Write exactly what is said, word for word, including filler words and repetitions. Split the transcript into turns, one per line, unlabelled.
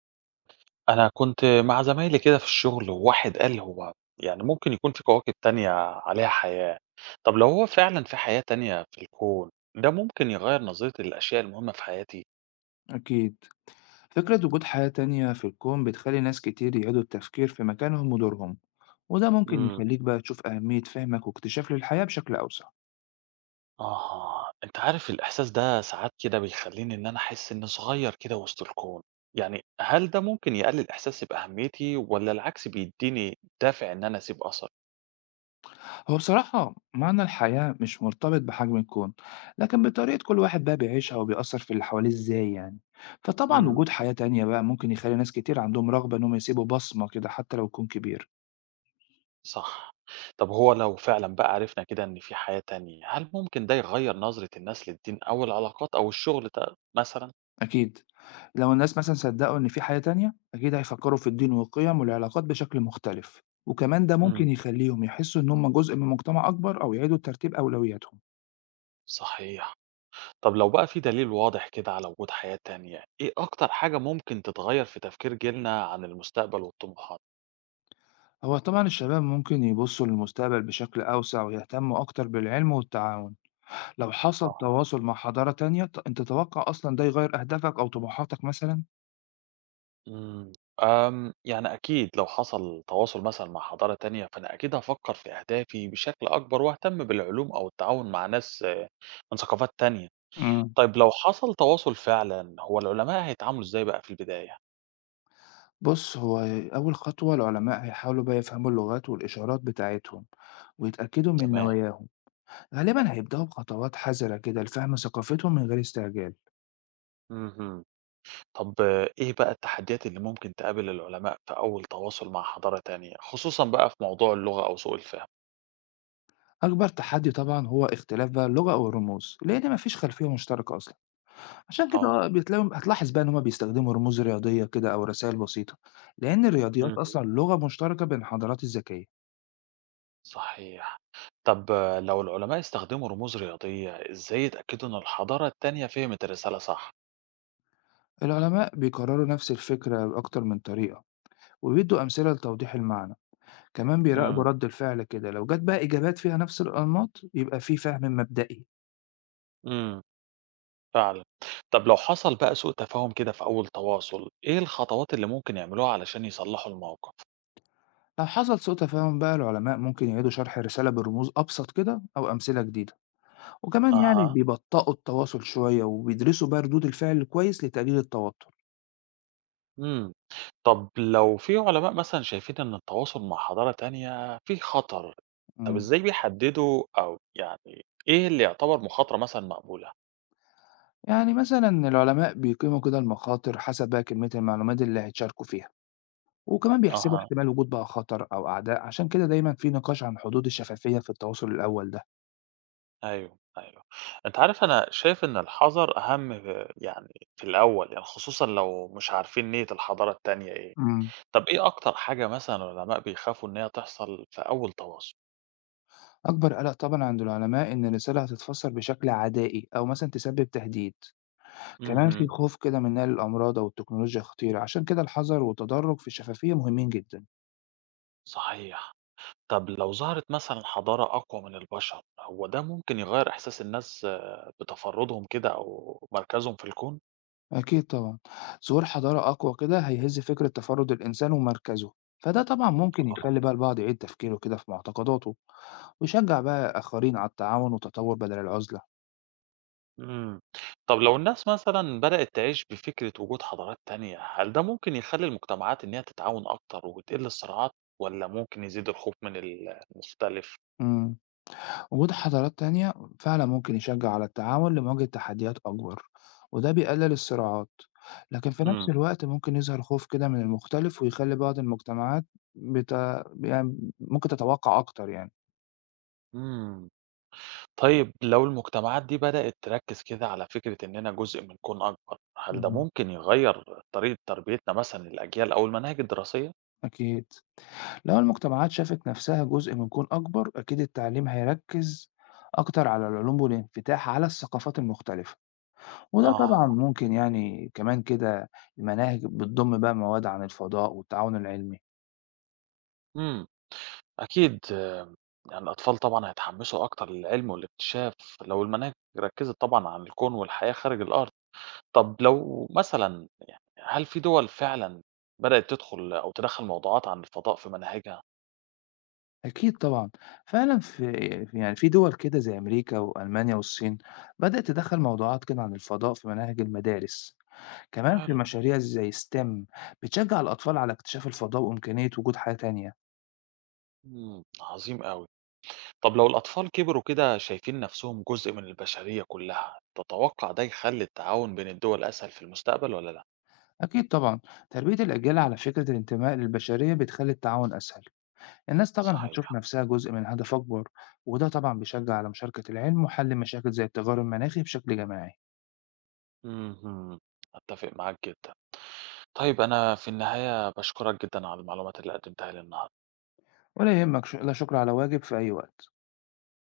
أنا كنت مع زمايلي كده في الشغل وواحد قال هو يعني ممكن يكون في كواكب تانية عليها حياة. طب لو هو فعلا في حياة تانية في الكون ده ممكن يغير نظرتي للأشياء المهمة في حياتي.
أكيد. فكرة وجود حياة تانية في الكون بتخلي ناس كتير يعيدوا التفكير في مكانهم ودورهم، وده ممكن
امم
يخليك بقى تشوف أهمية فهمك واكتشاف للحياة بشكل أوسع.
آه، أنت عارف الإحساس ده ساعات كده بيخليني إن أنا أحس إني صغير كده وسط الكون. يعني هل ده ممكن يقلل إحساسي بأهميتي ولا العكس بيديني دافع إن أنا أسيب
هو بصراحة معنى الحياة مش مرتبط بحجم الكون، لكن بطريقة كل واحد بقى بيعيشها وبيأثر في اللي حواليه إزاي يعني. فطبعا
أثر؟
وجود حياة تانية بقى ممكن يخلي ناس كتير عندهم رغبة إنهم يسيبوا بصمة كده حتى لو الكون كبير.
صح. طب هو لو فعلًا بقى عرفنا كده إن في حياة تانية، هل ممكن ده يغيّر نظرة الناس للدين أو العلاقات أو الشغل ت مثلًا؟
أكيد، لو الناس مثلًا صدّقوا إن في حياة تانية، أكيد هيفكّروا في الدين والقيم والعلاقات بشكل مختلف، وكمان ده ممكن
إمم.
يخلّيهم يحسّوا إن هم جزء من مجتمع أكبر أو يعيدوا ترتيب أولوياتهم.
صحيح. طب لو بقى في دليل واضح كده على وجود حياة تانية، إيه أكتر حاجة ممكن تتغيّر في تفكير جيلنا عن المستقبل والطموحات؟
هو طبعًا الشباب ممكن يبُصّوا للمستقبل بشكل أوسع ويهتموا أكتر بالعلم والتعاون، لو حصل
أها.
تواصل مع حضارة تانية ت أنت تتوقع أصلًا ده يغيّر أهدافك أو طموحاتك مثلًا؟
إمم. آمم، يعني أكيد لو حصل تواصل مثلًا مع حضارة تانية، فأنا أكيد هافكّر في أهدافي بشكل أكبر وأهتم بالعلوم أو التعاون مع ناس آه، من ثقافات تانية.
إمم.
طيب لو حصل تواصل فعلًا، هو العلماء هيتعاملوا إزاي بقى في البداية؟
بُص، هو أول خطوة العلماء هيحاولوا بقى يفهموا اللغات والإشارات بتاعتهم ويتأكدوا من
تمام.
نواياهم. غالبا هيبدأوا بخطوات حذرة كده لفهم ثقافتهم من غير استعجال.
اهم. طب آه، إيه بقى التحديات اللي ممكن تقابل العلماء في أول تواصل مع حضارة تانية، خصوصًا بقى في موضوع اللغة أو سوء الفهم؟
أكبر تحدي طبعا هو اختلاف بقى اللغة أو الرموز، لأن مفيش خلفية مشتركة أصلا. عشان كده
آه.
آه، بتلاقيهم هتلاحظ بقى إن هما بيستخدموا رموز رياضية كده أو رسائل بسيطة، لأن الرياضيات
اهم.
أصلا لغة مشتركة بين الحضارات الذكية.
صحيح. طب آه، لو العلماء استخدموا رموز رياضية، إزاي يتأكدوا إن الحضارة التانية فهمت الرسالة صح؟
العلماء بيكرروا نفس الفكرة بأكتر من طريقة، وبيدوا أمثلة لتوضيح المعنى. كمان بيراقبوا
إمم،
رد الفعل كده، لو جت بقى إجابات فيها نفس الأنماط يبقى في فهم مبدئي.
إمم، فعلًا. طب لو حصل بقى سوء تفاهم كده في أول تواصل، إيه الخطوات اللي ممكن يعملوها علشان يصلحوا الموقف؟
لو حصل سوء تفاهم بقى العلماء ممكن يعيدوا شرح الرسالة برموز أبسط كده أو أمثلة جديدة، وكمان يعني
أها.
بيبطئوا التواصل شوية وبيدرسوا بقى ردود الفعل كويس لتقليل التوتر.
إمم. طب لو في علماء مثلًا شايفين إن التواصل مع حضارة تانية فيه خطر، طب
مم.
إزاي بيحددوا أو يعني إيه اللي يعتبر مخاطرة مثلًا مقبولة؟
يعني مثلا العلماء بيقيموا كده المخاطر حسب بقى كمية المعلومات اللي هيتشاركوا فيها، وكمان بيحسبوا
أها.
احتمال وجود بقى خطر أو أعداء. عشان كده دايما في نقاش عن حدود الشفافية في التواصل الأول ده.
أيوه، أيوه. أنت عارف أنا شايف إن الحذر أهم ف يعني في الأول، يعني خصوصًا لو مش عارفين نية الحضارة التانية إيه.
مم.
طب إيه أكتر حاجة مثلًا العلماء بيخافوا إن هي تحصل في أول تواصل؟
أكبر قلق طبعا عند العلماء إن الرسالة هتتفسر بشكل عدائي أو مثلا تسبب تهديد. كمان في
اهم.
خوف كده من نقل الأمراض أو التكنولوجيا خطيرة، عشان كده الحذر والتدرج في الشفافية مهمين جدا.
صحيح. طب لو ظهرت مثلًا حضارة أقوى من البشر، هو ده ممكن يغيّر إحساس الناس آه، بتفردهم كده أو مركزهم في الكون؟
أكيد طبعا، ظهور حضارة أقوى كده هيهز فكرة تفرد الإنسان ومركزه، فده طبعا ممكن
آه.
يخلي بقى البعض يعيد تفكيره كده في معتقداته، ويشجع بقى آخرين على التعاون والتطور بدل العزلة.
إمم. طب لو الناس مثلًا بدأت تعيش بفكرة وجود حضارات تانية، هل ده ممكن يخلّي المجتمعات إن هي تتعاون أكتر وتقِل الصراعات والّا ممكن يزيد الخوف من ال المختلف؟
امم وجود حضارات تانية فعلا ممكن يشجع على التعاون لمواجهة تحديات أكبر، وده بيقلل الصراعات. لكن في نفس
إمم،
الوقت ممكن يظهر خوف كده من المختلف ويخلي بعض المجتمعات بت... يعني ممكن تتوقع أكتر يعني.
إمم. طيب لو المجتمعات دي بدأت تركّز كده على فكرة إننا جزء من كون أكبر، هل ده
مهم.
ممكن يغيّر طريقة تربيتنا مثلًا للأجيال أو المناهج الدراسية؟
أكيد، لو المجتمعات شافت نفسها جزء من كون أكبر أكيد التعليم هيركز أكتر على العلوم والانفتاح على الثقافات المختلفة، وده طبعا
أها.
ممكن يعني كمان كده المناهج بتضم بقى مواد عن الفضاء والتعاون العلمي.
إمم. أكيد آآ، يعني الأطفال طبعًا هيتحمّسوا أكتر للعلم والاكتشاف لو المناهج ركّزت طبعًا عن الكون والحياة خارج الأرض. طَب لو مثلًا يعني هل في دول فعلًا بدأت تدخُل أو تدخّل موضوعات عن الفضاء في مناهجها؟
أكيد طبعًا، فعلًا في في يعني في دول كده زي أمريكا وألمانيا والصين بدأت تدخّل موضوعات كده عن الفضاء في مناهج المدارس، كمان في
حلو.
مشاريع زي ستيم بتشجّع الأطفال على اكتشاف الفضاء وإمكانية وجود حياة تانية.
إمم. عظيم أوي. طَب لو الأطفال كبروا كده شايفين نَفْسهم جزء من البشرية كلّها، تتوقّع ده يخلّي التعاون بين الدول أسهل في المستقبل والّا لأ؟
أكيد طبعًا، تربية الأجيال على فكرة الانتماء للبشرية بتخلّي التعاون أسهل، الناس طبعًا
صحيح.
هتشوف نفسها جزء من هدف أكبر، وده طبعًا بيشجّع على مشاركة العلم وحل مشاكل زي التغير المناخي بشكل جماعي.
اهم. أتّفق معاك جدًا. طيب أنا في النهاية باشكرك جدًا على المعلومات اللي قدمتها لي النهارده.
ولا يهمك، ش لا شكر على واجب، في أي وقت.